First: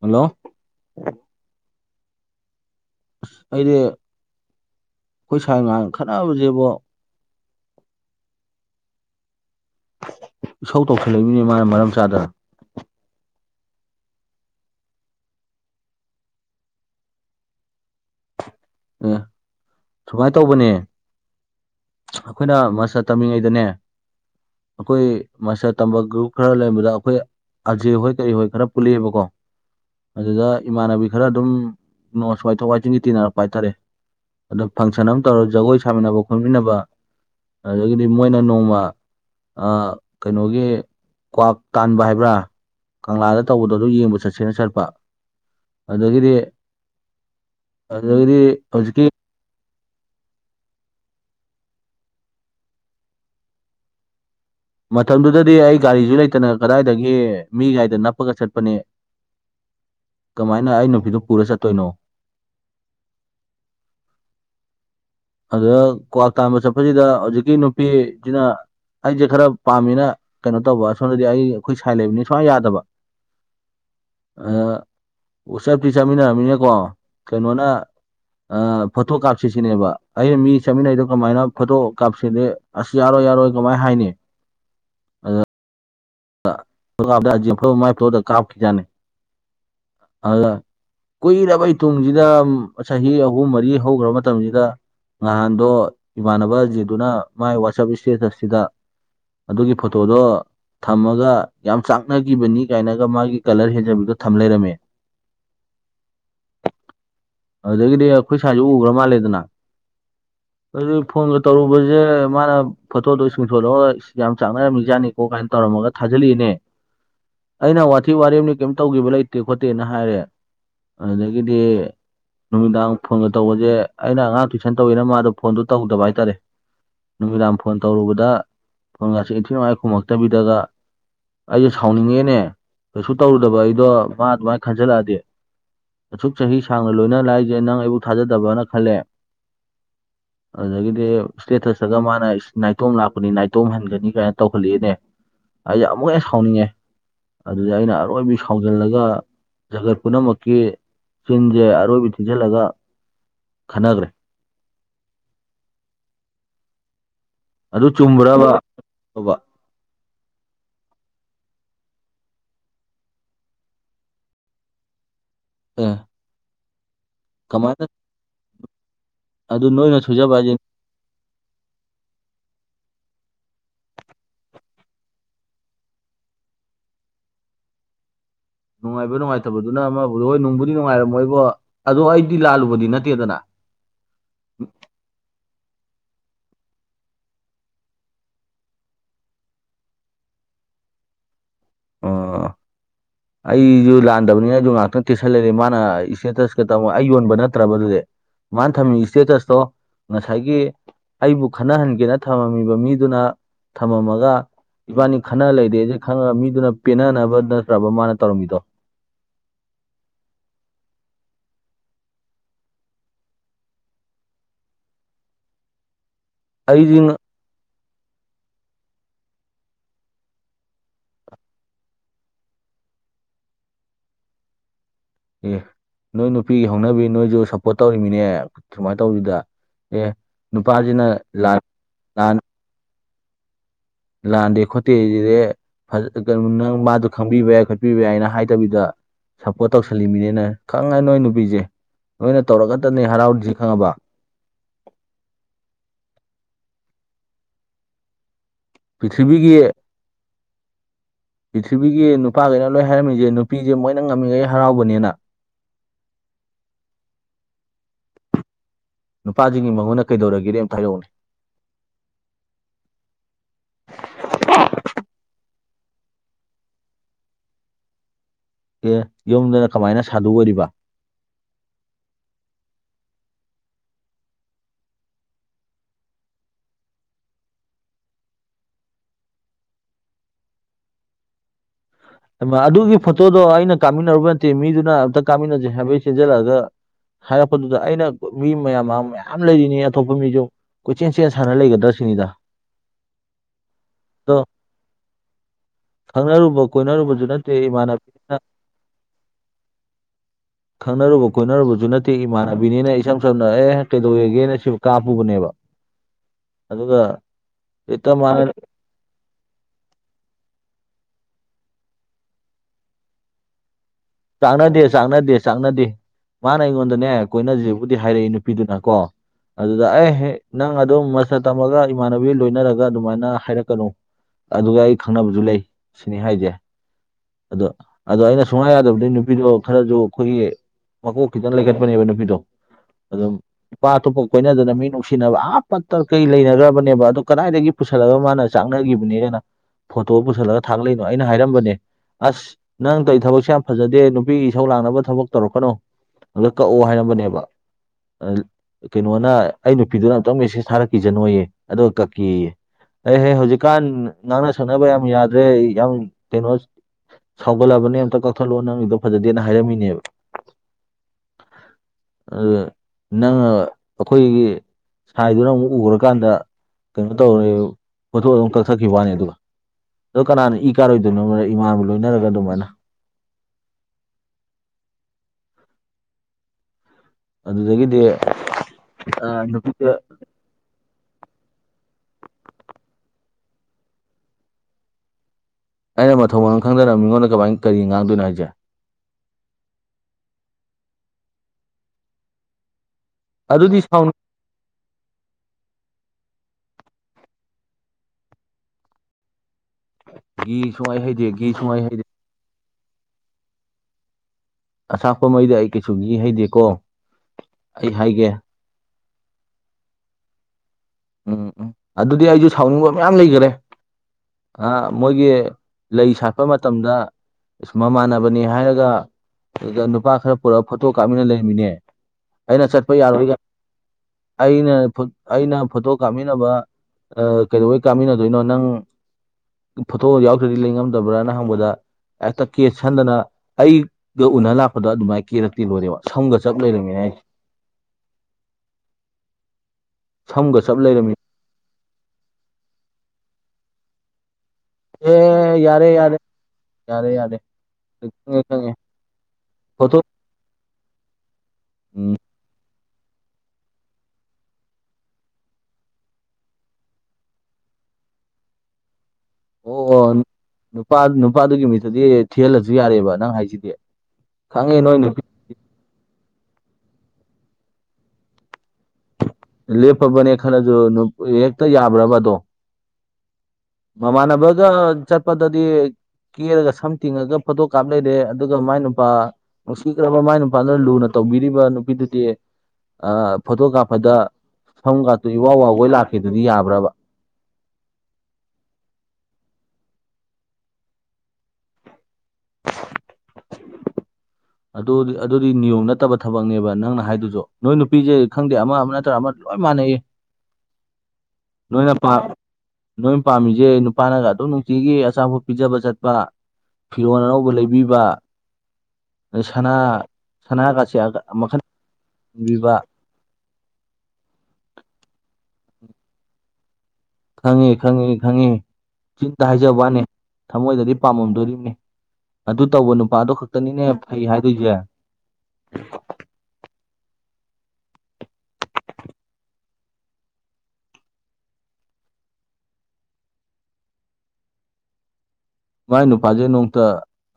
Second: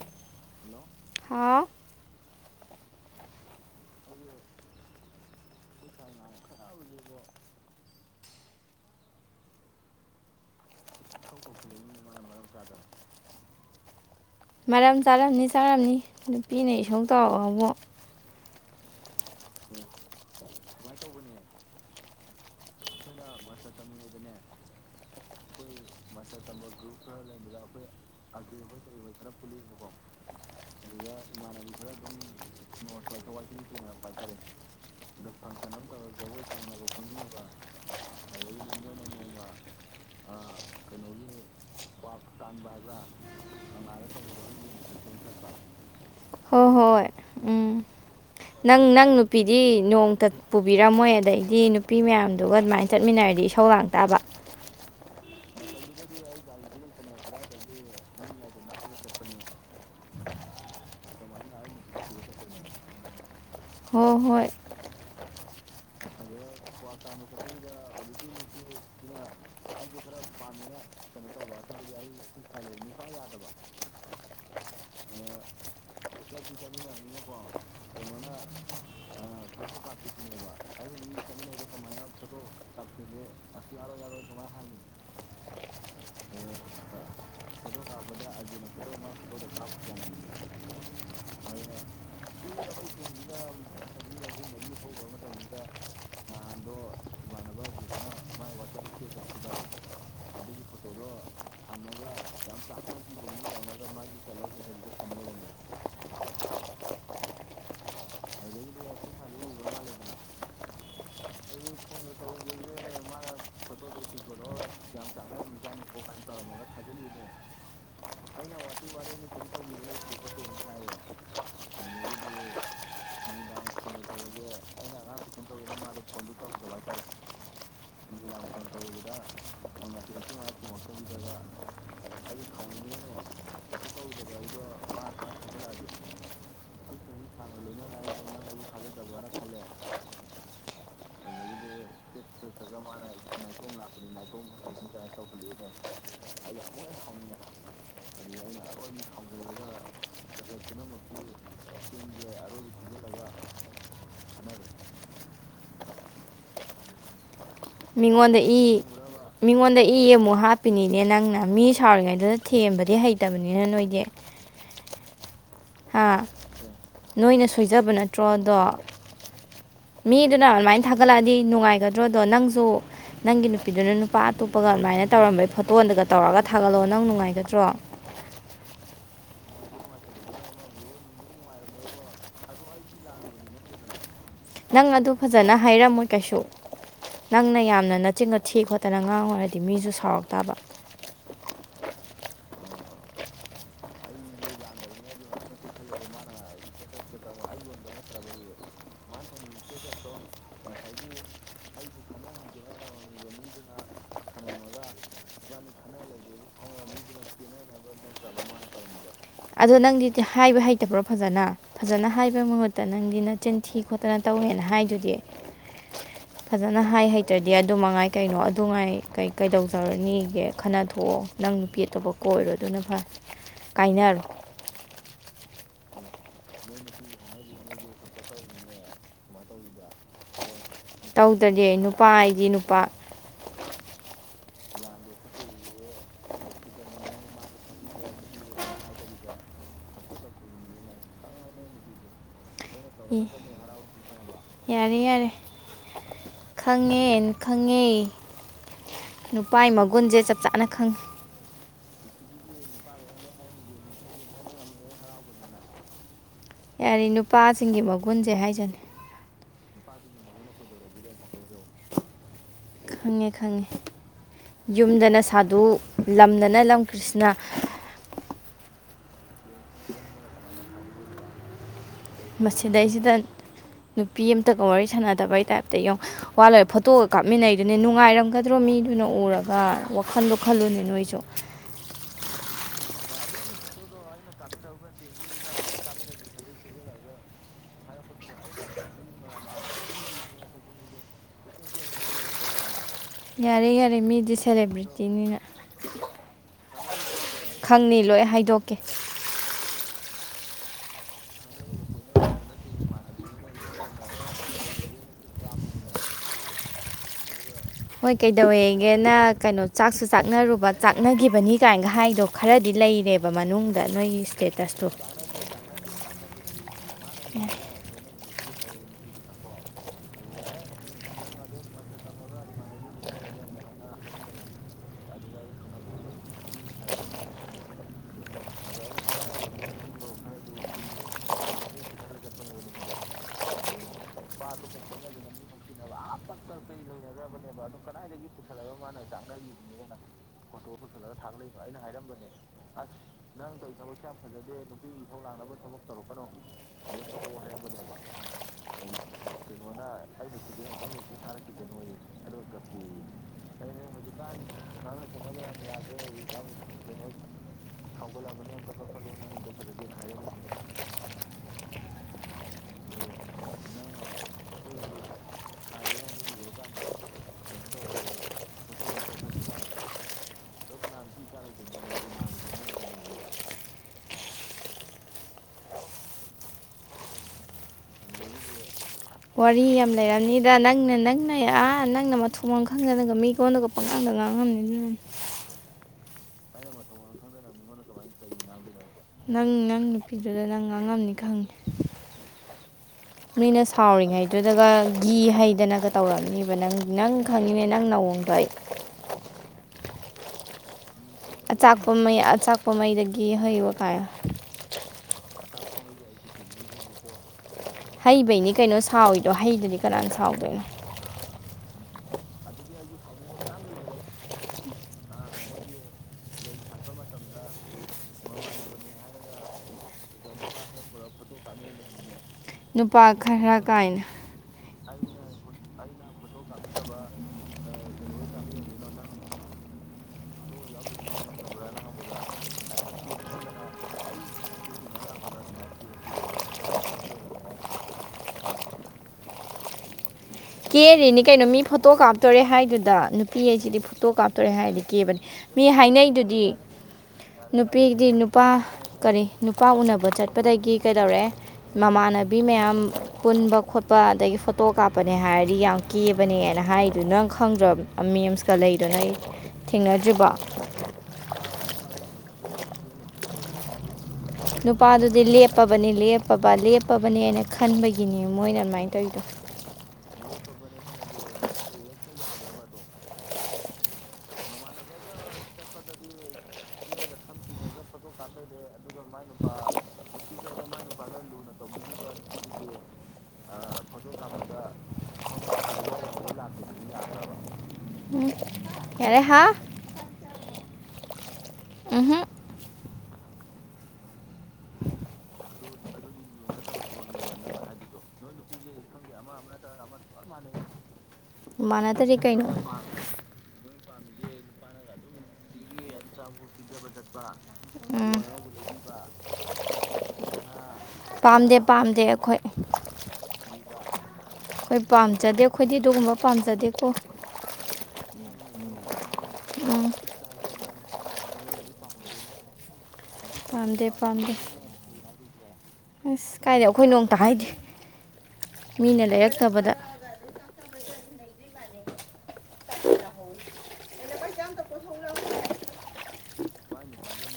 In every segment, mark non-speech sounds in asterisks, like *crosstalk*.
Hello. ꯍꯥꯥꯎ꯫ ꯑꯁ ꯑꯩꯗꯤ ꯑꯈꯣꯏ ꯁꯥꯏ ꯉꯍꯥꯟ ꯈꯠꯅꯕꯖꯤꯕꯣ꯫ ꯏꯁꯧ ꯇꯧꯁꯤꯜꯂꯛꯏꯅꯤꯅꯦ ꯃꯥꯅ ꯃꯔꯝ ꯆꯥꯗꯅ꯫ ꯃꯔꯝ ꯆꯥꯔꯝꯅꯤ ꯆꯥꯔꯝꯅꯤ ꯅꯨꯄꯤꯅ ꯏꯁꯧ ꯇꯧꯔꯛꯑꯕꯣ ꯑꯦ꯫ ꯁꯨꯃꯥꯏ ꯇꯧꯕꯅꯦ ꯑꯈꯣꯏꯅ ꯃꯁꯇ ꯇꯝꯃꯤꯉꯩꯗꯅꯦ ꯑꯈꯣꯏ ꯃꯁꯇ ꯇꯝꯕ ꯒ꯭ꯔꯨꯞ ꯈꯔ ꯂꯩꯔꯝꯕꯗ ꯑꯈꯣꯏ ꯑꯖꯦ ꯍꯣꯏ ꯀꯔꯤꯍꯣꯏ ꯈꯔ ꯄꯨꯜꯂꯛꯑꯦꯕꯀꯣ꯫ ꯑꯗꯨꯗ ꯏꯃꯥꯟꯅꯕꯤ ꯈꯔ ꯑꯗꯨꯝ ꯅꯣꯁ ꯋꯥꯏꯊꯣꯛ ꯋꯥꯏꯁꯤꯟ ꯒꯤ ꯇꯤꯟꯅꯔꯛꯄ ꯍꯥꯏꯇꯥꯔꯦ꯫ ꯑꯗ ꯐꯪꯁꯟ ꯑꯃ ꯇꯧꯔ ꯖꯒꯣꯏ ꯁꯥꯃꯤꯟꯅꯕ ꯈꯣꯠꯃꯤꯟꯅꯕ ꯑꯗꯒꯤꯗꯤ ꯃꯣꯏꯅ ꯅꯣꯡꯃ ꯑꯥ ꯀꯩꯅꯣꯒꯤ ꯀ꯭ꯋꯥꯛ ꯇꯥꯟꯕ ꯍꯥꯏꯕ꯭ꯔꯥ ꯀꯪꯂꯥꯗ ꯇꯧꯕꯗꯣ ꯑꯗꯨ ꯌꯦꯡꯕ ꯆꯠꯁꯦꯅ ꯆꯠꯄ ꯍꯣꯏ ꯍꯣꯏ ꯍꯣꯏ ꯎꯝ ꯑꯗꯒꯤꯗꯤ ꯅꯪ ꯍꯧꯖꯤꯛꯀꯤ ꯅꯪ ꯅꯨ ꯄꯤꯗꯤ ꯅꯣꯡꯇ ꯄꯨꯕꯤꯔꯝꯃꯣꯏ ꯑꯗꯩꯗꯤ ꯅꯨꯄꯤ ꯃꯌꯥꯝꯗꯨꯒ ꯑꯗꯨꯃꯥꯏꯅ ꯆꯠꯃꯤꯟꯅꯔꯗꯤ ꯏꯁꯧ ꯂꯥꯡ ꯇꯥꯕ ꯃꯇꯝꯗꯨꯗꯗꯤ ꯑꯩ ꯒꯥꯔꯤꯖꯨ ꯂꯩꯇꯅ ꯀꯗꯥꯏꯗꯒꯤ ꯃꯤ ꯒꯥꯥꯏꯗ ꯅꯞꯄꯒ ꯆꯠꯄꯅꯤ ꯀꯃꯥꯏꯅ ꯑꯩ ꯅꯨꯄꯤꯗꯣ ꯄꯨꯔ ꯆꯠꯇꯣꯏꯅꯣ ꯍꯣꯏ ꯍꯣꯏ ꯑꯗꯨꯗ ꯀ꯭ꯋꯥꯛ ꯇꯥꯟꯕ ꯆꯠꯄꯖꯤꯗ ꯍꯧꯖꯤꯛꯀꯤ ꯅꯨꯄꯤꯖꯤꯅ ꯑꯩꯖꯦ ꯈꯔ ꯄꯥꯝꯃꯤꯅ ꯀꯩꯅꯣ ꯇꯧꯕ ꯁꯣꯝꯗꯗꯤ ꯑꯩ ꯑꯩꯈꯣꯏ ꯁꯥꯏ ꯂꯩꯕꯅꯤ ꯁꯨꯌꯥ ꯌꯥꯗꯕ *unintelligible* ꯑꯣ ꯆꯞꯇꯤ ꯆꯥꯃꯤꯟꯅꯔꯝꯃꯤꯅꯀꯣ ꯀꯩꯅꯣꯅ ꯑ ꯐꯣꯇꯣ ꯀꯥꯞꯁꯤꯁꯤꯅꯦꯕ ꯑꯩꯅ ꯃꯤ ꯆꯠꯃꯤꯟꯅꯩꯗꯣ ꯀꯃꯥꯏꯅ ꯐꯣꯇꯣ ꯀꯥꯞꯁꯦꯗꯤ ꯑꯁ ꯌꯥꯔꯣꯏ ꯌꯥꯔꯣꯏ ꯀꯃꯥꯏ ꯍꯥꯏꯅꯤ *unintelligible* ꯀꯥꯞꯈꯤꯖꯥꯠꯅꯤ ꯑꯗ ꯀꯨꯏꯔꯕꯩ ꯇꯨꯡꯁꯤꯗ ꯆꯍꯤ ꯑꯍꯨꯝ ꯃꯔꯤ ꯍꯧꯈ꯭ꯔꯕ ꯃꯇꯝꯁꯤꯗ ꯉꯍꯥꯟꯗꯣ ꯏꯃꯥꯟꯅꯕ ꯖꯤꯗꯨꯅ ꯃꯥꯏ ꯋꯥꯆꯞ ꯏꯁꯇꯦꯇꯁꯁꯤꯗ ꯑꯗꯨꯒꯤ ꯐꯣꯇꯣꯗꯣ ꯊꯝꯃꯒ ꯌꯥꯝ ꯆꯥꯛꯅꯈꯤꯕꯅꯤ ꯀꯥꯏꯅꯒ ꯃꯥꯒꯤ ꯀꯂꯔ ꯍꯦꯟꯖꯕꯤꯗꯣ ꯊꯝ ꯂꯩꯔꯝꯃꯦ ꯑꯗꯨꯗꯒꯤꯗꯤ ꯑꯩꯈꯣꯏ ꯁꯥꯏꯁꯨ ꯎꯈ꯭ꯔ ꯃꯥꯜꯂꯦꯗꯅ *unintelligible* ꯑꯗꯨ ꯐꯣꯟꯒ ꯇꯧꯔꯨꯕꯁꯦ ꯃꯥꯅ ꯐꯣꯇꯣꯗꯣ ꯏꯁꯀ꯭ꯔꯤꯟꯁ‌ꯣꯠ ꯂꯧꯔꯒ ꯌꯥꯝ ꯆꯥꯟꯅꯔꯝꯃꯤꯖꯥꯠꯅꯤꯀꯣ ꯀꯥꯏꯅ ꯇꯧꯔꯝꯃꯒ ꯊꯥꯖꯤꯂꯛꯏꯅꯦ ꯑꯩꯅ ꯋꯥꯊꯤ ꯋꯥꯔꯦꯝꯗꯤ ꯀꯩꯝ ꯇꯧꯒꯤꯕ ꯂꯩꯇꯦ ꯈꯣꯠꯇꯦꯅ ꯍꯥꯏꯔꯦ ꯑꯗꯒꯤꯗꯤ ꯅꯨꯃꯤꯗꯥꯡ ꯐꯣꯟꯒ ꯇꯧꯕꯁꯦ ꯑꯩꯅ ꯑꯉꯥꯡ ꯇꯨꯏꯁꯟ ꯇꯧꯋꯤꯅ ꯃꯥꯗꯣ ꯐꯣꯟꯗꯣ ꯇꯧꯗꯕ ꯍꯥꯏꯇꯥꯔꯦ ꯅꯨꯃꯤꯗꯥꯡ ꯐꯣꯟ ꯇꯧꯔꯨꯕꯗ ꯐꯣꯟ ꯒꯁꯤ ꯏꯟꯊꯤ ꯉꯥꯏ ꯈꯨꯝꯃꯛꯇꯕꯤꯗꯒ ꯑꯩꯖꯦ ꯁꯥꯎꯅꯤꯡꯉꯦꯅꯦ ꯀꯩꯁꯨ ꯇꯧꯔꯨꯗꯕ ꯑꯩꯗꯣ ꯃꯥ ꯑꯗꯨꯃꯥꯏꯅ ꯈꯟꯖꯜꯂꯛꯑꯗꯤ ꯑꯁꯨꯛ ꯆꯍꯤ ꯁꯥꯡꯅ ꯂꯣꯏꯅ ꯂꯥꯏꯖꯦ ꯅꯪ ꯑꯩꯕꯨ ꯊꯥꯖꯗꯕꯅ ꯈꯜꯂꯦ ꯑꯗꯒꯤꯗꯤ ꯏꯁꯇꯦꯇꯁꯇꯒ ꯃꯥꯅ ꯏꯁ ꯅꯥꯏꯇꯣꯝ ꯂꯥꯛꯄꯅꯤ ꯅꯥꯏꯇꯣꯝ ꯍꯟꯒꯅꯤ ꯀꯥꯏꯅ ꯇꯧꯈꯠꯂꯛꯏꯅꯦ ꯑꯩ *unintelligible* ꯑꯃꯨꯛ ꯍꯦ ꯁꯥꯎꯅꯤꯡꯉꯦ ꯑꯗꯨꯗꯤ ꯑꯩꯅ ꯑꯔꯣꯏꯕꯤ ꯁꯥꯎꯖꯤꯜꯂꯒ ꯖꯒꯠ ꯄꯨꯝꯅꯃꯛꯀꯤ ꯆꯤꯟꯁꯦ ꯑꯔꯣꯏꯕꯤ ꯊꯤꯖꯤꯜꯂꯒ ꯈꯠꯅꯈ꯭ꯔꯦ ꯑꯗꯨ ꯃꯤꯉꯣꯟꯗ ꯆꯨꯝꯕ꯭ꯔꯕ ꯏ ꯃꯤꯉꯣꯟꯗ ꯏ ꯑꯃꯨꯛ ꯍꯥꯞꯄꯤꯅꯤꯅꯦ ꯅꯪꯅ ꯃꯤ ꯁꯥꯎꯔꯤꯉꯩꯗꯨꯗ ꯊꯦꯝꯕꯗꯤ ꯍꯩꯇꯕꯅꯤꯅ ꯅꯣꯏꯗꯤ ꯍꯥ *unintelligible* ꯅꯣꯏꯅ ꯀꯃꯥꯏꯅ ꯁꯣꯏꯖꯕ ꯅꯠꯇ꯭ꯔꯣꯗꯣ ꯑꯗꯨ ꯅꯣꯏꯅ ꯁꯣꯏꯖꯕ ꯃꯤꯗꯨꯅ ꯍꯥꯏꯁꯦ ꯑꯗꯨꯃꯥꯏꯅ ꯊꯥꯒꯠꯂꯛꯑꯗꯤ ꯅꯨꯡꯉꯥꯏꯒꯗ꯭ꯔꯗꯣ ꯅꯪꯁꯨ ꯅꯪꯒꯤ ꯅꯨꯄꯤꯗꯨꯅ ꯅꯨꯄꯥ ꯑꯇꯣꯞꯄꯒ ꯑꯗꯨꯃꯥꯏꯅ ꯇꯧꯔꯝꯕꯩ ꯐꯣꯇꯣꯗꯨꯒ ꯇꯧꯔꯒ ꯊꯥꯒꯠꯂꯛꯑꯣ ꯅꯪ ꯅꯨꯡꯉꯥꯏꯒꯗ꯭ꯔꯣ ꯅꯨꯡꯉꯥꯏꯕ ꯅꯨꯡꯉꯥꯏꯇꯕꯗꯨꯅ ꯑꯃꯕꯨ ꯍꯣꯏ ꯅꯨꯡꯕꯨꯗꯤ ꯅꯨꯡꯉꯥꯏꯔꯝꯃꯣꯏꯕꯣ ꯑꯗꯣ ꯑꯩꯗꯤ ꯂꯥꯜꯂꯨꯕꯗꯤ ꯅꯠꯇꯦꯗꯅ ꯅꯪ ꯑꯗꯨ ꯐꯖꯅ ꯍꯥꯏꯔꯝꯃꯣꯏ ꯀꯩꯁꯨ ꯅꯪꯅ ꯌꯥꯝꯅ ꯅꯆꯤꯟꯗ‌ꯣ ꯊꯤ ꯈꯣꯠꯇꯅ ꯉꯥꯡꯉꯨꯔꯗꯤ ꯃꯤꯁꯨ ꯁꯥꯎꯔꯛ ꯇꯥꯕ ꯑꯣ ꯑꯩꯖꯨ ꯂꯥꯟꯗꯕꯅꯤꯅ ꯑꯩꯖꯨ ꯉꯥꯛꯇꯪ ꯇꯦꯁꯜ ꯂꯩꯔ‌ꯦ ꯃꯥꯅ ꯏꯁꯇꯦꯇꯁꯀ ꯇꯧ ꯑꯩ ꯌꯣꯟꯕ ꯅꯠꯇ꯭ꯔꯕ ꯑꯗꯨꯗꯤ ꯃꯥꯅ ꯊꯝꯃꯤ ꯏꯁꯇꯦꯇꯁꯇꯣ ꯉꯁꯥꯏꯒꯤ ꯑꯩꯕꯨ ꯈꯠꯅꯍꯟꯒꯦꯅ ꯊꯝꯃꯝꯃꯤꯕ ꯃꯤꯗꯨꯅ ꯊꯝꯃꯝꯃꯒ ꯏꯕꯥꯅꯤ ꯈꯟꯅ ꯂꯩꯔꯦꯁꯦ ꯈꯪꯉꯒ ꯃꯤꯗꯨꯅ ꯄꯦꯟꯅꯅꯕ ꯅꯠꯇ꯭ꯔꯕ ꯃꯥꯅ ꯇꯧꯔꯝꯃꯤꯗꯣ ꯑꯗꯣ ꯅꯪꯗꯤꯗꯤ ꯍꯥꯏꯕ ꯍꯩꯇꯕ꯭ꯔꯣ ꯐꯖꯅ ꯐꯖꯅ ꯍꯥꯏꯕꯩ ꯃꯍꯨꯠꯇ ꯅꯪꯗꯤ ꯅꯆꯤꯟꯊꯤ ꯈꯣꯠꯇꯅ ꯇꯧꯋꯦꯅ ꯍꯥꯏꯗꯨꯗꯤ ꯐꯖꯅ ꯑꯩꯗꯤ ꯍꯥꯏ ꯍꯩ ꯇ꯭ꯔꯗꯤ ꯑꯗꯨ ꯃꯉꯥꯏ ꯀꯩꯅꯣ ꯑꯗꯨꯉꯥꯏ ꯀꯩ ꯀꯩꯗꯧꯖꯔꯨꯅꯤꯒꯦ ꯈꯟꯅꯊꯣꯛꯑꯣ ꯅꯪ ꯅꯨꯄꯤ ꯑꯇꯣꯞꯄ ꯀ‌ꯣꯏꯔꯣ ꯑꯗꯨꯅ ꯐꯔ‌ꯦ ꯀꯥꯏꯅꯔꯣ ꯑꯦ ꯅꯣꯏ ꯅꯨꯄꯤꯒꯤ ꯍꯧꯅꯕꯤ ꯅꯣꯏꯖꯨ ꯁꯞꯄꯣꯔꯠ ꯇꯧꯔꯤꯃꯤꯅꯦ ꯁꯨꯃꯥꯏꯅ ꯇꯧꯔꯤꯗ ꯑꯦ ꯅꯨꯄꯥꯁꯤꯅ ꯂꯥꯟ ꯇꯧꯗ꯭ꯔꯗꯤ ꯅꯨꯄꯥ ꯂꯥꯟ ꯍꯥꯏꯗꯤ ꯅꯨꯄꯥ ꯂꯥꯟꯗꯦ ꯈꯣꯠꯇꯦ ꯁꯤꯗꯤ ꯀꯩꯅꯣ ꯅꯪ ꯃꯥꯗꯣ ꯈꯪꯕꯤꯕ ꯌꯥꯏ ꯈꯣꯠꯄꯤꯕ ꯌꯥꯏꯅ ꯍꯥꯏꯗꯕꯤꯗ ꯁꯞꯄꯣꯔꯠ ꯇꯧꯁꯜꯂꯤꯃꯤꯅꯤꯅ‌ꯦ ꯈꯪꯉ‌ꯦ ꯅꯣꯏ ꯅꯨꯄꯤꯁꯦ ꯅꯣꯏꯅ ꯇꯧꯔ ꯈꯛꯇꯅꯦ ꯏ, ꯍꯔꯥꯎꯔꯤꯁꯤ ꯈꯪꯉꯕ ꯌꯥꯔꯦ ꯌꯥꯔꯦ ꯈꯪꯉꯦ ꯈꯪꯉꯦ ꯅꯨꯄꯥ ꯄ꯭ꯔꯤꯊꯤꯕꯤꯒꯤ ꯃꯒꯨꯟꯁꯦ ꯆꯞ ꯆꯥꯅ ꯈꯪꯉꯦ ꯄ꯭ꯔꯤꯊꯤꯕꯤꯒꯤ ꯅꯨꯄꯥꯈꯩꯅ ꯂꯣꯏ ꯍꯥꯏꯔꯝꯃꯤꯁꯦ ꯅꯨꯄꯤꯁꯦ ꯃꯣꯏꯅ ꯉꯝꯃꯤꯈꯩ ꯍꯔꯥꯎꯕꯅꯤꯅ ꯌꯥꯔ‌ꯦ ꯅꯨꯄꯥꯁꯤꯡꯒꯤ ꯃꯒꯨꯟꯁꯦ ꯍꯥꯏꯖꯅꯤ ꯅꯨꯄꯥꯁꯤꯡꯒꯤ ꯃꯉꯣꯟꯗ ꯀꯩꯗꯧꯔꯒꯦ ꯑꯝꯇ ꯍꯥꯏꯔꯛꯎꯅꯦ ꯈꯪꯉꯦ ꯈꯪꯉꯦ ꯌꯨꯝꯗꯅ ꯁꯥꯗꯨ ꯂꯝꯗꯅ ꯂꯝ ꯀ꯭ꯔꯤꯁꯅ ꯑꯦ ꯌꯨꯝꯗꯅ ꯀꯃꯥꯏꯅ ꯁꯥꯗꯨ ꯑꯣꯏꯔꯤꯕ ꯃꯁꯤꯗꯩꯁꯤꯗ ꯅꯨꯄꯤ ꯑꯝꯇꯒ ꯋꯥꯔꯤ ꯁꯥꯟꯅꯗꯕꯩ ꯇꯥꯏꯞꯇ ꯌꯦꯡꯑꫭ ꯋꯥꯠꯂꯣꯏꯔꯦ ꯐꯣꯇꯣꯒ ꯀꯥꯞꯃꯤꯟꯅꯩꯗꯨꯅꯦ ꯅꯨꯡꯉꯥꯏꯔꯝꯒꯗ꯭ꯔꯣ ꯃꯤꯗꯨꯅ ꯎꯔꯒ ꯋꯥꯈꯜꯗꯣ ꯈꯜꯂꯨꯅꯦ ꯅꯣꯏꯁꯨ꯫ ꯍꯥꯏꯃꯥ ꯑꯗꯨꯒꯤ ꯐꯣꯇꯣꯗꯣ ꯑꯩꯅ ꯀꯥꯃꯤꯟꯅꯔꯨꯕ ꯅꯠꯇꯦ ꯃꯤꯗꯨꯅ ꯑꯝꯇ ꯀꯥꯃꯤꯟꯅꯁꯦ ꯍꯥꯏꯕꯒꯤ ꯆꯦꯟꯖꯤꯜꯂꯛꯑꯒ꯫ ꯍꯥꯏꯔꯛꯄꯗꯨꯗ ꯑꯩꯅ ꯃꯤ ꯃꯌꯥꯝ ꯃꯌꯥꯝ ꯂꯩꯔꯤꯅꯤ ꯑꯇꯣꯞꯄ ꯃꯤꯁꯨ ꯀꯣꯏꯆꯦꯟ ꯆꯦꯟ ꯁꯥꯟꯅ ꯂꯩꯒꯗ꯭ꯔ ꯁꯤꯅꯤꯗ꯫ ꯌꯥꯔꯦ ꯌꯥꯔꯦ ꯑꯗꯣ ꯃꯤꯗꯤ ꯁꯦꯂꯦꯕ꯭ꯔꯤꯇꯤꯅꯤꯅ꯫ ꯀꯣꯏꯅꯔꯨꯕꯗꯨ ꯅꯠꯇꯦ ꯈꯪꯅꯤ ꯂꯣꯏ ꯏꯃꯥꯟꯅꯕꯤꯅ ꯍꯥꯏꯗꯣꯛꯀꯦ ꯈꯪꯅꯔꯨꯕ ꯀꫭꯏꯅꯔꯨꯕꯁꯨ ꯅꯠꯇꯦ ꯏꯃꯥꯟꯅꯕꯤꯅꯤꯅ ꯏꯆꯝ ꯆꯝꯅ ꯑꯦ ꯀꯩꯗꯧꯋꯦꯒꯦꯅ ꯁꯤꯕꯨ ꯀꯥꯞꯄꯨꯕꯅꯦꯕ꯫ ꯑꯗꯨꯒ ꯍꯦꯛꯇ ꯍꯣꯏ ꯃꯥꯅ ꯀꯧꯗꯧꯋ‌ꯦ ꯒꯦꯅ ꯀꯩꯅꯣ ꯆꯥꯛꯁꯨ ꯆꯥꯛꯅꯔꯨꯕ ꯆꯥꯛꯅꯈꯤꯕꯅꯤ ꯀꯥꯏꯅꯒ ꯍꯥꯏꯗꯣ ꯈꯔꯗꯤ ꯂꯩꯔꯦꯕ ꯃꯅꯨꯡꯗ ꯅꯣꯏꯒꯤ ꯆꯥꯛꯅꯗꯦ ꯏꯁꯇꯦꯇꯁꯇꯣ ꯆꯥꯛꯅꯗꯦ ꯆꯥꯛꯅꯗꯦ ꯃꯥꯅ ꯑꯩꯉꯣꯟꯗꯅꯦ ꯀꯣꯏꯅꯁꯤꯕꯨꯗꯤ ꯍꯥꯏꯔꯛꯏ ꯅꯨꯄꯤꯗꯨꯅ ꯀꯣ ꯑꯗꯨꯗ ꯑꯩ ꯍꯦꯛ ꯅꯪ ꯑꯗꯨꯝ ꯃꯥꯁꯇꯔ ꯇꯝꯃꯒ ꯏꯃꯥꯟꯅꯕꯤ ꯂꯣꯏꯅꯔꯒ ꯑꯗꯨꯃꯥꯏꯅ ꯍꯥꯏꯔꯛꯀꯅꯨ ꯑꯗꯨꯒ ꯑꯩ ꯈꯪꯅꯕꯁꯨ ꯂꯩ ꯁꯤꯅꯤ ꯍꯥꯏꯁꯦ ꯑꯗꯣ ꯑꯗꯣ ꯑꯩꯅ ꯁꯨꯡꯌꯥꯥ ꯌꯥꯗꯕ ꯑꯗꯩ ꯅꯨꯄꯤꯗꯣ ꯈꯔꯁꯨ ꯑꯩꯈꯣꯏꯒꯤ ꯃꯀꯣꯛ ꯈꯤꯇꯪ ꯂꯩꯈꯠꯄꯅꯦꯕ ꯅꯨꯄꯤꯗꯣ ꯑꯗꯨꯝ ꯅꯤꯄꯥ ꯑꯇꯣꯞꯄ ꯀꯣꯏꯅꯗꯅ ꯃꯤ ꯅꯨꯡꯁꯤꯅꯕ ꯑꯥ ꯄꯠ ꯇꯠꯈꯩ ꯂꯩꯅꯈ꯭ꯔꯕꯅꯦꯕ ꯑꯗꯨ ꯀꯗꯥꯏꯗꯒꯤ ꯄꯨꯁꯜꯂꯒ ꯃꯥꯅ ꯆꯥꯛꯅꯈꯤꯕꯅꯦꯗꯅ꯫ ꯐꯣꯇꯣ ꯄꯨꯁꯜꯂꯒ ꯊꯥꯒꯠꯂꯛꯏꯅꯣ ꯑꯩꯅ ꯍꯥꯏꯔꯝꯕꯅꯦ ꯑꯁ ꯅꯪ ꯇꯧꯔꯤ ꯊꯕꯛꯁꯦ ꯌꯥꯝ ꯐꯖꯗꯦ ꯅꯨꯄꯤꯒꯤ ꯏꯁꯧ ꯂꯥꯡꯅꯕ ꯊꯕꯛ ꯇꯧꯔꯛꯀꯅꯣ ꯑꯗꫭ ꯀꯛꯑꯣ ꯍꯥꯏꯔꯝꯕꯅꯦꯕ꯫ ꯑ ꯀꯩꯅꯣꯅ ꯑꯩ ꯅꯨꯄꯤꯗꯨꯅ ꯑꯨꯛꯇꯪ ꯃꯦꯁꯦꯁ ꯊꯥꯔꯛꯈꯤꯁꯅꯣꯌꯦ ꯑꯗꯨꯒ ꯀꯛꯀꯦꯌꯦ꯫ ꯑꯩꯍꯦ ꯍꯧꯖꯤꯛꯀꯥꯟ ꯉꯥꯡꯅ ꯁꯥꯟꯅꯕ ꯌꯥꯝ ꯌꯥꯗ꯭ꯔꯦ ꯑꯩ ꯌꯥꯝ ꯀꯩꯅꯣ ꯁꯥꯎꯒꯠꯂꯕꯅꯤ ꯑꯝꯇ ꯀꯛꯊꯠꯂꯣ ꯅꯪꯒꯤꯗꯣ ꯐꯖꯗꯦꯅ ꯍꯥꯏꯔꯝꯃꯤꯅꯦꯕ꯫ ꯑꯗꯨ ꯅꯪꯅ ꯑꯈꯣꯏꯒꯤ ꯁꯥꯏꯗꯨꯅ ꯑꯃꯨꯛ ꯎꯒ꯭ꯔꯀꯥꯟꯗ ꯀꯩꯅꯣ ꯇꯧꯔꯦ ꯄꯣꯊꯣꯗꫭ ꯑꯗꯨꯝ ꯀꯛꯊꯠꯈꯤꯕ ꯋꯥꯅꯤ ꯑꯗꯨꯒ꯫ ꯑꯗꯣ ꯀꯅꯥꯅ ꯏ ꯀꯥꯔꯣꯏꯗꯣꯏꯅꯣꯕ ꯏꯃꯥꯅꯕꯨ ꯂꯣꯏꯅꯔꯒ ꯑꯗꯨꯃꯥꯏꯅ꯫ ꯑꯗꯨꯗꯒꯤꯗꯤ ꯋꯥꯔꯤ ꯌꯥꯝ ꯅꯨꯄꯤꯗ ꯂꯩꯔꯝꯅꯤ꯫ ꯗ ꯅꯪꯅ ꯅꯪꯅ ꯑꯥ ꯅꯪꯅ ꯃ ꯊꯣꯡꯃꯥꯡ ꯈꯪꯗꯅ ꯅꯪꯅ ꯃꯤꯒꯣꯟꯗꯒ ꯄꯪꯉꯥꯡꯗ ꯉꯥꯡ ꯉꯝꯅꯤ꯫ ꯑꯩꯅ ꯃꯊꯧ ꯃꯔꯝ ꯈꯪꯗꯅ ꯃꯤꯉꯣꯟꯗ ꯀꯃꯥꯏꯅ ꯀꯔꯤ ꯉꯥꯡꯗꯣꯏꯅꯣ ꯍꯥꯏꯁꯦ꯫ ꯅꯪ ꯅꯪ ꯅꯨꯄꯤꯗꯨꯗ ꯅꯪ ꯉꯥꯡꯉꯝꯅꯤ ꯈꯪꯉꯦ꯫ ꯅꯣꯏꯅ ꯑꯗꯨꯗꯤ ꯁꯥꯎꯟ ꯁꯥꯎꯔꯤꯉꯩ ꯗꯨꯗꯒ ꯘꯤ ꯍꯩꯗꯅꯒ ꯇꯧꯔꯝꯅꯤꯕ ꯅꯪ ꯅꯪ ꯈꯪꯉꯤꯅꯦ ꯅꯪ ꯅꯑꯣꯡꯗꯣ ꯑꯩ꯫ ꯒꯤ ꯁꯨꯡꯍꯩ ꯍꯩꯗꯦ꯫ ꯒꯤ ꯁꯨꯡꯍꯩ ꯑꯆꯥꯛꯄ ꯍꯩꯗꯦ ꯃꯩ ꯑꯆꯥꯛꯄ ꯃꯩꯗ ꯒꯤ ꯍꯩꯕ ꯀꯥꯏ꯫ ꯑꯆꯥꯛꯄ ꯃꯩꯗ ꯑꯩ ꯀꯩꯁꯨ ꯒꯤ ꯍꯩꯗꯦꯀꯣ꯫ ꯑꯩ ꯍꯥꯏꯒꯦ ꯍꯩꯕꯩꯅꯤ ꯀꯩꯅꯣ ꯁꯥꯎꯏꯗꯣ ꯍꯩꯗꯗꯤ ꯀꯅꯥꯅ ꯁꯥꯎꯗꯣꯏꯅꯣ꯫ ꯎꯝ ꯎꯝ ꯑꯗꯨꯗꯤ ꯑꯩꯁꯨ ꯁꯥꯎꯅꯤꯡꯕ ꯃꯌꯥꯝ ꯂꯩꯈꯔꯦ꯫ ꯑ ꯃꯣꯏꯒꯤ ꯂꯩ ꯁꯥꯠꯄ ꯃꯇꯝꯗ ꯏꯁ ꯃꯃꯥꯟꯅꯕꯅꯤ ꯍꯥꯏꯔꯒ ꯑꯗꯨꯗ ꯅꯨꯄꯥ ꯈꯔ ꯄꯨꯔꯛ ꯐꯣꯇꯣ ꯀꯥꯞꯃꯤꯟꯅ ꯂꯩꯔꯝꯃꯤꯅꯦ ꯑꯩꯅ ꯆꯠꯄ ꯅꯨꯄꯥ ꯌꯥꯔꯣꯏꯒ ꯈꯔ ꯀꯥꯏꯅ ꯑꯩꯅ ꯐꫭꯠ ꯑꯩꯅ ꯐꯣꯇꯣ ꯀꯥꯞꯃꯤꯟꯅꯕ ꯀꯩꯗꯧꯕꯩ ꯀꯥꯞꯃꯤꯟꯅꯗꯣꯏꯅꯣ ꯅꯪ ꯐꯣꯇꯣ ꯌꯥꯎꯗ꯭ꯔꯗꯤ ꯂꯩꯉꯝꯗꯕ꯭ꯔꯅ ꯍꯪꯕꯗ ꯍꯦꯛꯇ ꯀꯦꯁꯟꯗꯅ ꯑꯩꯒ ꯎꯅ ꯂꯥꯛꯄꯗ ꯑꯗꯨꯃꯥꯏꯅ ꯀꯦꯔꯛꯇꯦ ꯂꯣꯏꯔꯦꯕ ꯁꯝꯒ ꯆꯞ ꯂꯩꯔꯝꯃꯤꯅꯦ ꯍꯥꯏꯁꯦ꯫ ꯁꯝꯒ ꯆꯞ ꯂꯩꯔꯝꯃꯤꯅꯦ ꯀꯦꯔꯤꯅꯤ ꯀꯩꯅꯣ ꯃꯤ ꯐꯣꯇꯣ ꯀꯥꯞꯇꯣꯔꯦ ꯍꯥꯏꯗꯨꯗ ꯅꯨꯄꯤ ꯑꯩꯁꯤꯗꯤ ꯐꯣꯇꯣ ꯀꯥꯞꯇꯣꯔꯦ ꯍꯥꯏꯗꯤ ꯀꯦꯕꯅꯦ ꯃꯤ ꯍꯥꯏꯅꯩꯗꯨꯗꯤ꯫ ꯌꯥꯔꯦ-ꯌꯥꯔꯦ꯫ ꯅꯨꯄꯤꯗꯤ ꯅꯨꯄꯥ ꯀꯔꯤ ꯅꯨꯄꯥ ꯐꯣꯇꯣ ꯎꯅꯕ ꯆꯠꯄꯗꯒꯤ ꯀꯩꯗꯧꯔꯦ ꯎꯝ ꯃꯃꯥꯟꯅꯕꯤ ꯃꯌꯥꯝ ꯄꯨꯟꯕ ꯈꯣꯠꯄ ꯑꯗꯒꯤ ꯐꯣꯇꯣ ꯀꯥꯞꯄ ꯅꯦ ꯍꯥꯏꯔꯗꯤ ꯌꯥꯝ ꯀꯦꯕꯅꯦꯅ ꯍꯥꯏꯗꯨ ꯅꯪ ꯈꯪꯗ꯭ꯔꯣ ꯑ ꯃꯦꯝꯁꯀ ꯂꯩꯗꯣ ꯅꯩ ꯑꯣ ꯑꯣ ꯅꯨꯄꯥ ꯅꯨꯄꯥꯗꯨꯒꯤ ꯃꯤꯠꯇꯗꯤ ꯊꯦꯜꯍꯜꯂꯁꯨ ꯌꯥꯔꯦꯕ ꯅꯪ ꯍꯥꯏꯁꯤꯗꯤ ꯈꯪꯉꯦ ꯅꯣꯏ ꯅꯨꯄꯥꯥꯗꯨꯗꯤ ꯅꯨꯄꯤ ꯂꯦꯞ ꯂꯦꯞꯄꯕꯅꯤ ꯂꯦꯞꯄꯕ ꯂꯦꯞꯄꯕꯅꯦꯅ ꯈꯟꯕꯒꯤꯅꯤ ꯃꯣꯏꯅ ꯑꯗꯨꯃꯥꯏꯅ ꯇꯧꯔꯤꯗꯣ ꯂꯦꯞꯄꯕꯅꯦ ꯈꯜꯂꯁꯨ ꯍꯦꯛꯇ ꯌꯥꯕ꯭ꯔꯕ ꯑꯗꯣ ꯃꯃꯥꯟꯅꯕꯒ ꯆꯠꯄꯗꯗꯤ ꯀꯦꯔꯒ ꯁꯝ ꯇꯤꯡꯉꯒ ꯐꯣꯇꯣ ꯀꯥꯞ ꯂꯩꯔꯦ ꯑꯗꯨꯒ ꯃꯥꯏ ꯅꯨꯄꯥ ꯅꯨꯡꯁꯤꯈ꯭ꯔꯕ ꯃꯥꯏ ꯅꯨꯄꯥꯅ ꯂꯨꯅ ꯇꯧꯕꯤꯔꯤꯕ ꯅꯨꯄꯤꯗꯨꯗꯤ ꯐꯣꯇꯣ ꯀꯥꯞꯄꯗ ꯁꯝꯒꯥꯇꯣ ꯏꯋꯥ ꯋꯥꯕꯣꯏ ꯂꯥꯛꯀꯦꯗꯨꯗꯤ ꯌꯥꯕ꯭ꯔꯕ ꯎꯝ꯫ ꯌꯥꯔꯦ ꯍꯥꯥ ꯎꯝꯍꯨꯝ ꯑꯗꯨꯗꯤ ꯑꯗꯨꯗꯤ ꯅꯤꯌꯣꯝ ꯅꯠꯇꯕ ꯊꯕꯛꯅꯦꯕ ꯅꯪꯅ ꯍꯥꯏꯗꯨꯁꯨ ꯅꯣꯏ ꯅꯨꯄꯤꯁꯦ ꯈꯪꯗꯦ ꯑꯃ ꯑꯃ ꯅꯠꯇ꯭ꯔ ꯑꯃ ꯂꯣꯏ ꯃꯥꯟꯅꯩ ꯂꯣꯏꯅ ꯄꯥ ꯃꯥꯟꯅꯗ꯭ꯔꯗꯤ ꯀꯩꯅꯣ ꯅꯣꯏꯅ ꯄꯥꯝꯃꯤꯁꯦ ꯅꯨꯄꯥꯅꯒ ꯑꯗꯨꯝ ꯅꯨꯡꯇꯤꯒꯤ ꯑꯆꯥꯄꫭꯠ ꯄꯤꯖꯕ ꯆꯠꯄ ꯐꯤꯔꯣꯟ ꯑꯅꯧꯕ ꯂꯩꯕꯤꯕ꯫ ꯎꯝ ꯁꯅꯥ ꯁꯅꯥꯒꯁꯤꯑꯒ ꯄꯥꯝꯗꯦ ꯃꯈꯟ ꯄꯥꯝꯗꯦ ꯑꯩꯈꯣꯏ ꯕꯤꯕ ꯑꯈꯣꯏ ꯄꯥꯝꯖꯗꯦ ꯈꯣꯏꯗꯤ ꯗꯨꯒꯨꯝꯕ ꯄꯥꯝꯖꯗꯦꯀꯣ꯫ ꯈꯪꯉꯤ ꯈꯪꯉꯤ ꯈꯪꯉꯤ ꯆꯤꯟꯗ ꯍꯥꯏꯖꯕ ꯎꯝ ꯋꯥꯅꯤ ꯊꯃꯣꯏꯗꯗꯤ ꯄꯥꯝꯃꯝꯗꯣꯔꯤꯕꯅꯤ ꯑꯗꯨ ꯇꯧꯕ ꯅꯨꯄꯥꯗꯣ ꯈꯛꯇꯅꯤꯅꯦ ꯄꯥꯝꯗꯦ ꯐꯩ ꯄꯥꯝꯗꯦ ꯍꯥꯏꯗꯣꯏꯁꯦ ꯑꯁ ꯀꯥꯏꯗꯩ ꯑꯩꯈꯣꯏ ꯅꯣꯡꯇ ꯍꯥꯏꯗꯦ ꯃꯤꯅ ꯂꯩꯔꯛꯇꯕꯗ ꯃꯥꯢ ꯅꯨꯄꯥꯁꯦ ꯅꯣꯡꯇ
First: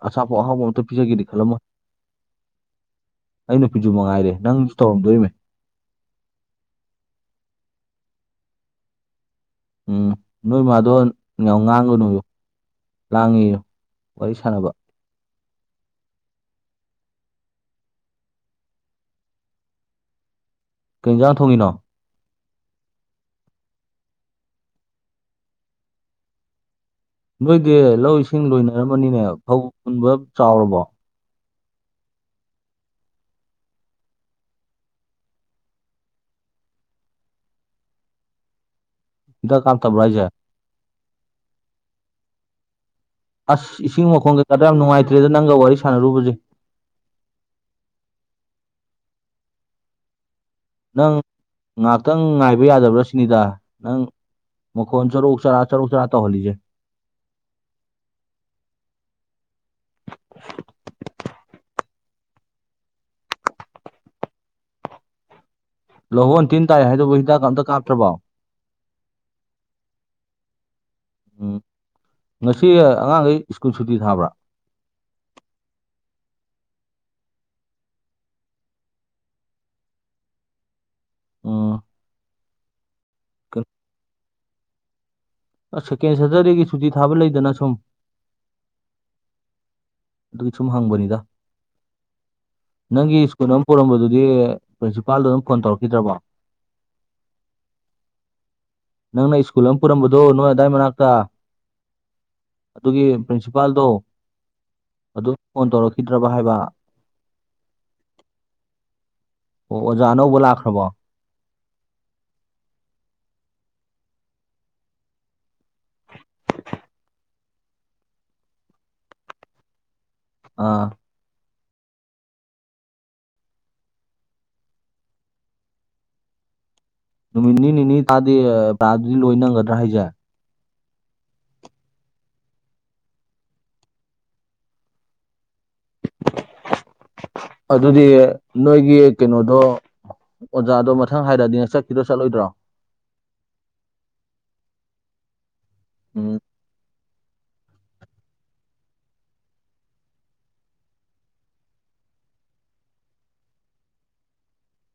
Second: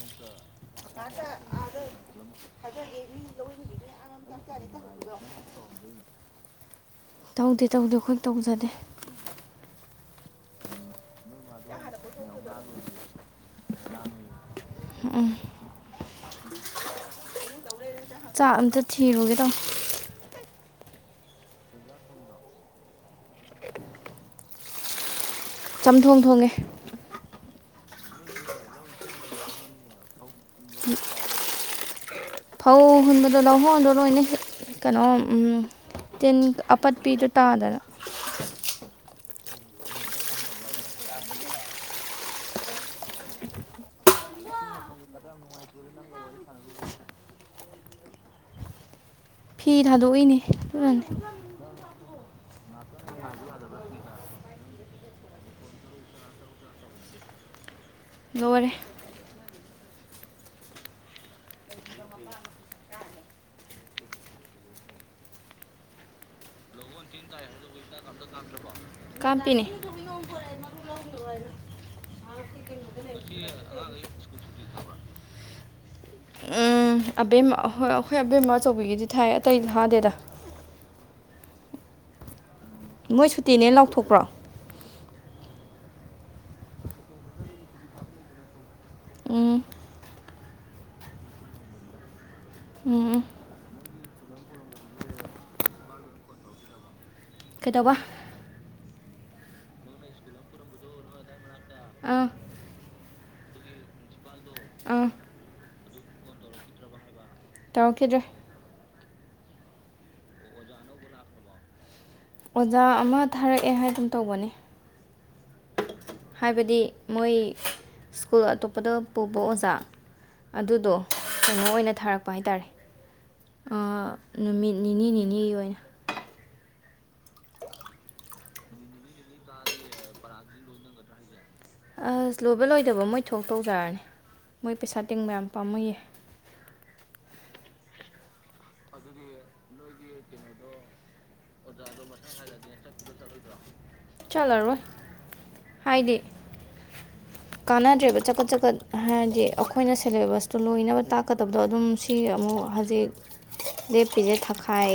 ꯑꯁꯥꯄꯣꯠ ꯑꯍꯥꯎꯕ ꯑꯝꯇ ꯄꯤꯖꯒꯦꯅ ꯈꯜꯂꯝꯃꯣꯏ ꯑꯗꯨꯗꯒꯤ ꯃꯤ *inaudible* ꯑꯩ ꯅꯨꯄꯤꯁꯨ ꯃꯉꯥꯏꯔꯦ ꯅꯪꯁꯨ ꯇꯧꯔꯝꯗꯣꯅꯦ ꯇꯧꯗꯦ ꯇꯧꯗꯦ ꯑꯩꯈꯣꯏ ꯇꯧꯖꯗꯦ ꯎꯝ ꯅꯣꯏ ꯃꯥꯗꯣ ꯌꯥꯝ ꯉꯥꯡꯒꯅꯨ ꯍꯥꯢꯌꯨ ꯂꯥꯡꯉꯤꯌꯨ ꯋꯥꯔꯤ ꯁꯥꯟꯅꯕ ꯎꯝ ꯎꯝ ꯆꯥꯛ ꯑꯝꯇ ꯊꯤꯔꯨꯒꯦ ꯇꯧ ꯀꯩ ꯌꯦꯟꯖꯥꯡ ꯊꯣꯡꯉꯤꯅꯣ ꯆꯝꯊꯣꯡ ꯊꯣꯡꯉꯦ ꯅꯣꯏꯗꯤ ꯂꯧ ꯏꯁꯤꯡ ꯂꯣꯏꯅꯔꯝꯃꯅꯤꯅꯦ ꯐꯧꯟ ꯍꯨꯟꯕ ꯆꯥꯎꯔꯕꯣ ꯐꯧ ꯍꯨꯟꯕꯗꯣ ꯂꯧꯍꯣꯡꯗꯣ ꯂꯣꯏꯅ ꯀꯩꯅꯣ ꯇꯤꯟ ꯑꯄꯠꯄꯤꯗꯣ ꯇꯥꯗꯅ ꯍꯤꯗꯥꯛ ꯀꯞꯇꯕꯔꯣ ꯍꯥꯏꯁꯤ꯫ ꯑꯁ ꯏꯁꯤꯡ ꯃꯈꯣꯡ ꯀꯩꯗꯣ ꯌꯥꯝ ꯅꯨꯡꯉꯥꯏꯇ꯭ꯔꯦꯗ ꯅꯪꯒ ꯋꯥꯔꯤ ꯁꯥꯟꯅꯔꯨꯕꯁꯦ ꯐꯤ ꯊꯥꯗꯣꯛꯏꯅꯦ ꯑꯗꯨꯅꯅꯦ ꯅꯪ ꯉꯥꯏꯍꯥꯛꯇꯪ ꯉꯥꯏꯕ ꯌꯥꯗꯕ꯭ꯔꯥ ꯁꯤꯅꯤꯗ ꯅꯪ ꯃꯈꯣꯟ ꯆꯔꯨꯛ ꯆꯔꯥ ꯆꯔꯨꯛ ꯆꯔꯥ ꯇꯧꯍꯜꯂꯤꯁꯦ ꯂꯣꯢꯔꯦ ꯂꯍꯣꯟ ꯇꯤꯟ ꯇꯥꯏ ꯍꯥꯏꯗꯨꯕꯨ ꯍꯤꯗꯥꯛꯒ ꯑꯝꯇ ꯀꯥꯞꯇ꯭ꯔꯕꯣ ꯀꯥꯞꯄꯤꯅꯦ ꯃꯔ *inaudible* ꯎꯝ ꯉꯁꯤ ꯑꯉꯥꯡꯈꯩ ꯁ꯭ꯀꯨꯜ ꯁꯨꯇꯤ ꯊꯥꯕ꯭ꯔꯥ ꯎꯝ ꯑꯕꯦꯝꯃ ꯑꯩꯈꯣꯏ ꯑꯕꯦꯝꯃ ꯑꯆꯧꯕꯤꯒꯤꯗꯤ ꯊꯥꯏ ꯑꯇꯩꯗꯤ ꯊꯥꯗꯦꯗ ꯑꯝ ꯃꯣꯢ ꯁꯨꯇꯦꯅꯦ ꯂꯥꯎꯊꯣꯛꯄ꯭ꯔꯣ ꯁꯦꯀꯦꯟ ꯁꯦꯇꯔꯗꯦꯒꯤ ꯁꯨꯇꯤ ꯊꯥꯕ ꯂꯩꯗꯅ ꯁꯨꯝ ꯎꯝ ꯑꯗꯨꯒꯤ ꯁꯨꯝ ꯍꯪꯕꯅꯤꯗ ꯎꯝ ꯅꯪꯒꯤ ꯎꯝ ꯁ꯭ꯀꯨꯜ ꯑꯃ ꯄꯨꯔꯝꯕꯗꯨꯗꯤ ꯄ꯭ꯔꯤꯟꯁꯤꯄꯥꯜꯗꯣ ꯑꯗꯨꯝ ꯐꯣꯟ ꯇꯧꯔꯛꯈꯤꯗ꯭ꯔꯕꯣ *unintelligible* ꯀꯩꯗꯧꯕ ꯅꯪꯅ ꯁ꯭ꯀꯨꯜ ꯑꯃ ꯄꯨꯔꯝꯕꯗꯣ ꯅꯣꯏ ꯑꯗꯥꯏ ꯃꯅꯥꯛꯇ ꯑꯥ ꯑꯗꯨꯒꯤ ꯄ꯭ꯔꯤꯟꯁꯤꯄꯥꯜꯗꯣ ꯑꯥ ꯑꯗꯨ ꯐꯣꯟ ꯇꯧꯔꯛꯈꯤꯗ꯭ꯔꯕ ꯍꯥꯏꯕ ꯇꯧꯔꯛꯈꯤꯗ꯭ꯔꯦ ꯑꯣ ꯑꯣꯖꯥ ꯑꯅꯧꯕ ꯂꯥꯛꯈ꯭ꯔꯕꯣ ꯑꯣꯖꯥ ꯑꯃ ꯊꯥꯔꯛꯑꯦ ꯍꯥꯏꯒꯨꯝ ꯇꯧꯕꯅꯦ ꯍꯥꯏꯕꯗꯤ ꯃꯣꯏ ꯁ꯭ꯀꯨꯜ ꯑꯇꯣꯞꯄꯗ ꯄꯨꯕ ꯑꯣꯖꯥ ꯑꯥ ꯑꯗꯨꯗꯣ ꯀꯩꯅꯣ ꯑꯣꯏꯅ ꯊꯥꯔꯛꯄ ꯍꯥꯏꯇꯥꯔꯦ ꯅꯨꯃꯤꯠ ꯅꯤꯅꯤ ꯅꯤꯅꯤꯒꯤ ꯑꯣꯏꯅ ꯅꯨꯃꯤꯠ ꯅꯤ ꯅꯤꯅꯤ ꯇꯥꯛꯑꯗꯤ ꯄꯔꯥꯗꯨꯗꯤ ꯂꯣꯏ ꯅꯪꯒꯗ꯭ꯔꯥ ꯍꯥꯏꯁꯦ ꯑꯁ ꯂꯣꯏꯕ ꯂꯣꯏꯗꯕ ꯃꯣꯏ ꯊꯣꯛ ꯇꯧꯖꯥꯔꯅꯤ ꯃꯣꯏ ꯄꯩꯁꯥ ꯇꯤꯡꯕ ꯌꯥꯝ ꯄꯥꯝꯃꯨꯢ ꯑꯗꯨꯗꯤ ꯅꯣꯏꯒꯤ ꯀꯩꯅꯣꯗꯣ ꯑꯣꯖꯥꯗꯣ ꯃ ꯃꯊꯪ ꯍꯥꯏꯔꯗꯤ ꯅꯪ ꯆꯠꯈꯤ꯭ꯔꯣ ꯆꯠꯂꯣꯏꯗ꯭ꯔꯣ ꯆꯠꯂꯔꯣꯏ ꯍꯥꯏꯗꯤ ꯎꯝ *unintelligible* ꯀꯥꯟꯅꯗ꯭ꯔꯦꯕ ꯆꯀꯠ ꯆꯀꯠ ꯍꯥꯏꯔꯗꯤ ꯑꯩꯈꯣꯏꯅ ꯁꯦꯂꯦꯕꯁꯇꯣ ꯂꯣꯏꯅꯕ ꯇꯥꯛꯀꯗꯕꯗꯣ ꯑꯗꯨꯝ ꯁꯤ ꯑꯃꯨꯛ ꯍꯧꯖꯤꯛ ꯂꯦꯞꯄꯤꯁꯦ ꯊꯛꯈꯥꯏ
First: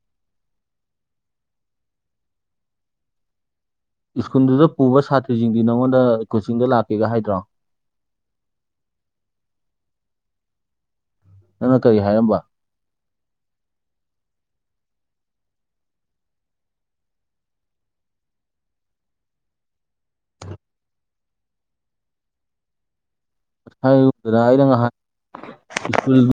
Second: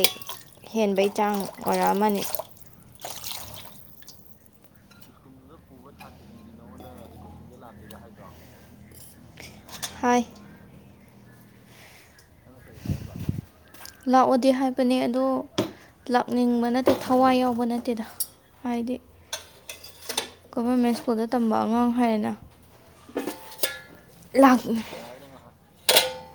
ꯍꯦꯟꯕꯩ ꯆꯥꯡ ꯑꯣꯏꯔꯛ ꯑꯝꯃꯅꯤ ꯁ꯭ꯀꯨꯜꯗꯨꯗ ꯄꯨꯕ ꯁꯥꯇ꯭ꯔꯤꯁꯤꯡꯗꯤ ꯅꯪꯉꯣꯟꯗ ꯀꯣꯆꯤꯡꯗ ꯂꯥꯛꯀꯦꯒ ꯍꯥꯏꯗ꯭ꯔꯣ ꯍꯥꯏ ꯅꯪꯅ ꯀꯔꯤ ꯍꯥꯏꯔꯝꯕ ꯂꯥꯛꯑꯣꯗꯤ ꯍꯥꯏꯕꯅꯦ ꯑꯗꯣ ꯂꯥꯛꯅꯤꯡꯕ ꯅꯠꯇꯦ ꯊꯋꯥꯏ ꯌꯥꯎꯕ ꯅꯠꯇꯦꯗ ꯍꯥꯏꯗꯤ ꯒꯚꯔꯃꯦꯟ ꯁ꯭ꯀꯨꯜꯗ ꯇꯝꯕ ꯑꯉꯥꯡ ꯍꯥꯏꯔꯦꯅ ꯔ ꯂꯥꯛ ꯍꯥꯏ ꯁꯀꯨ *inaudible*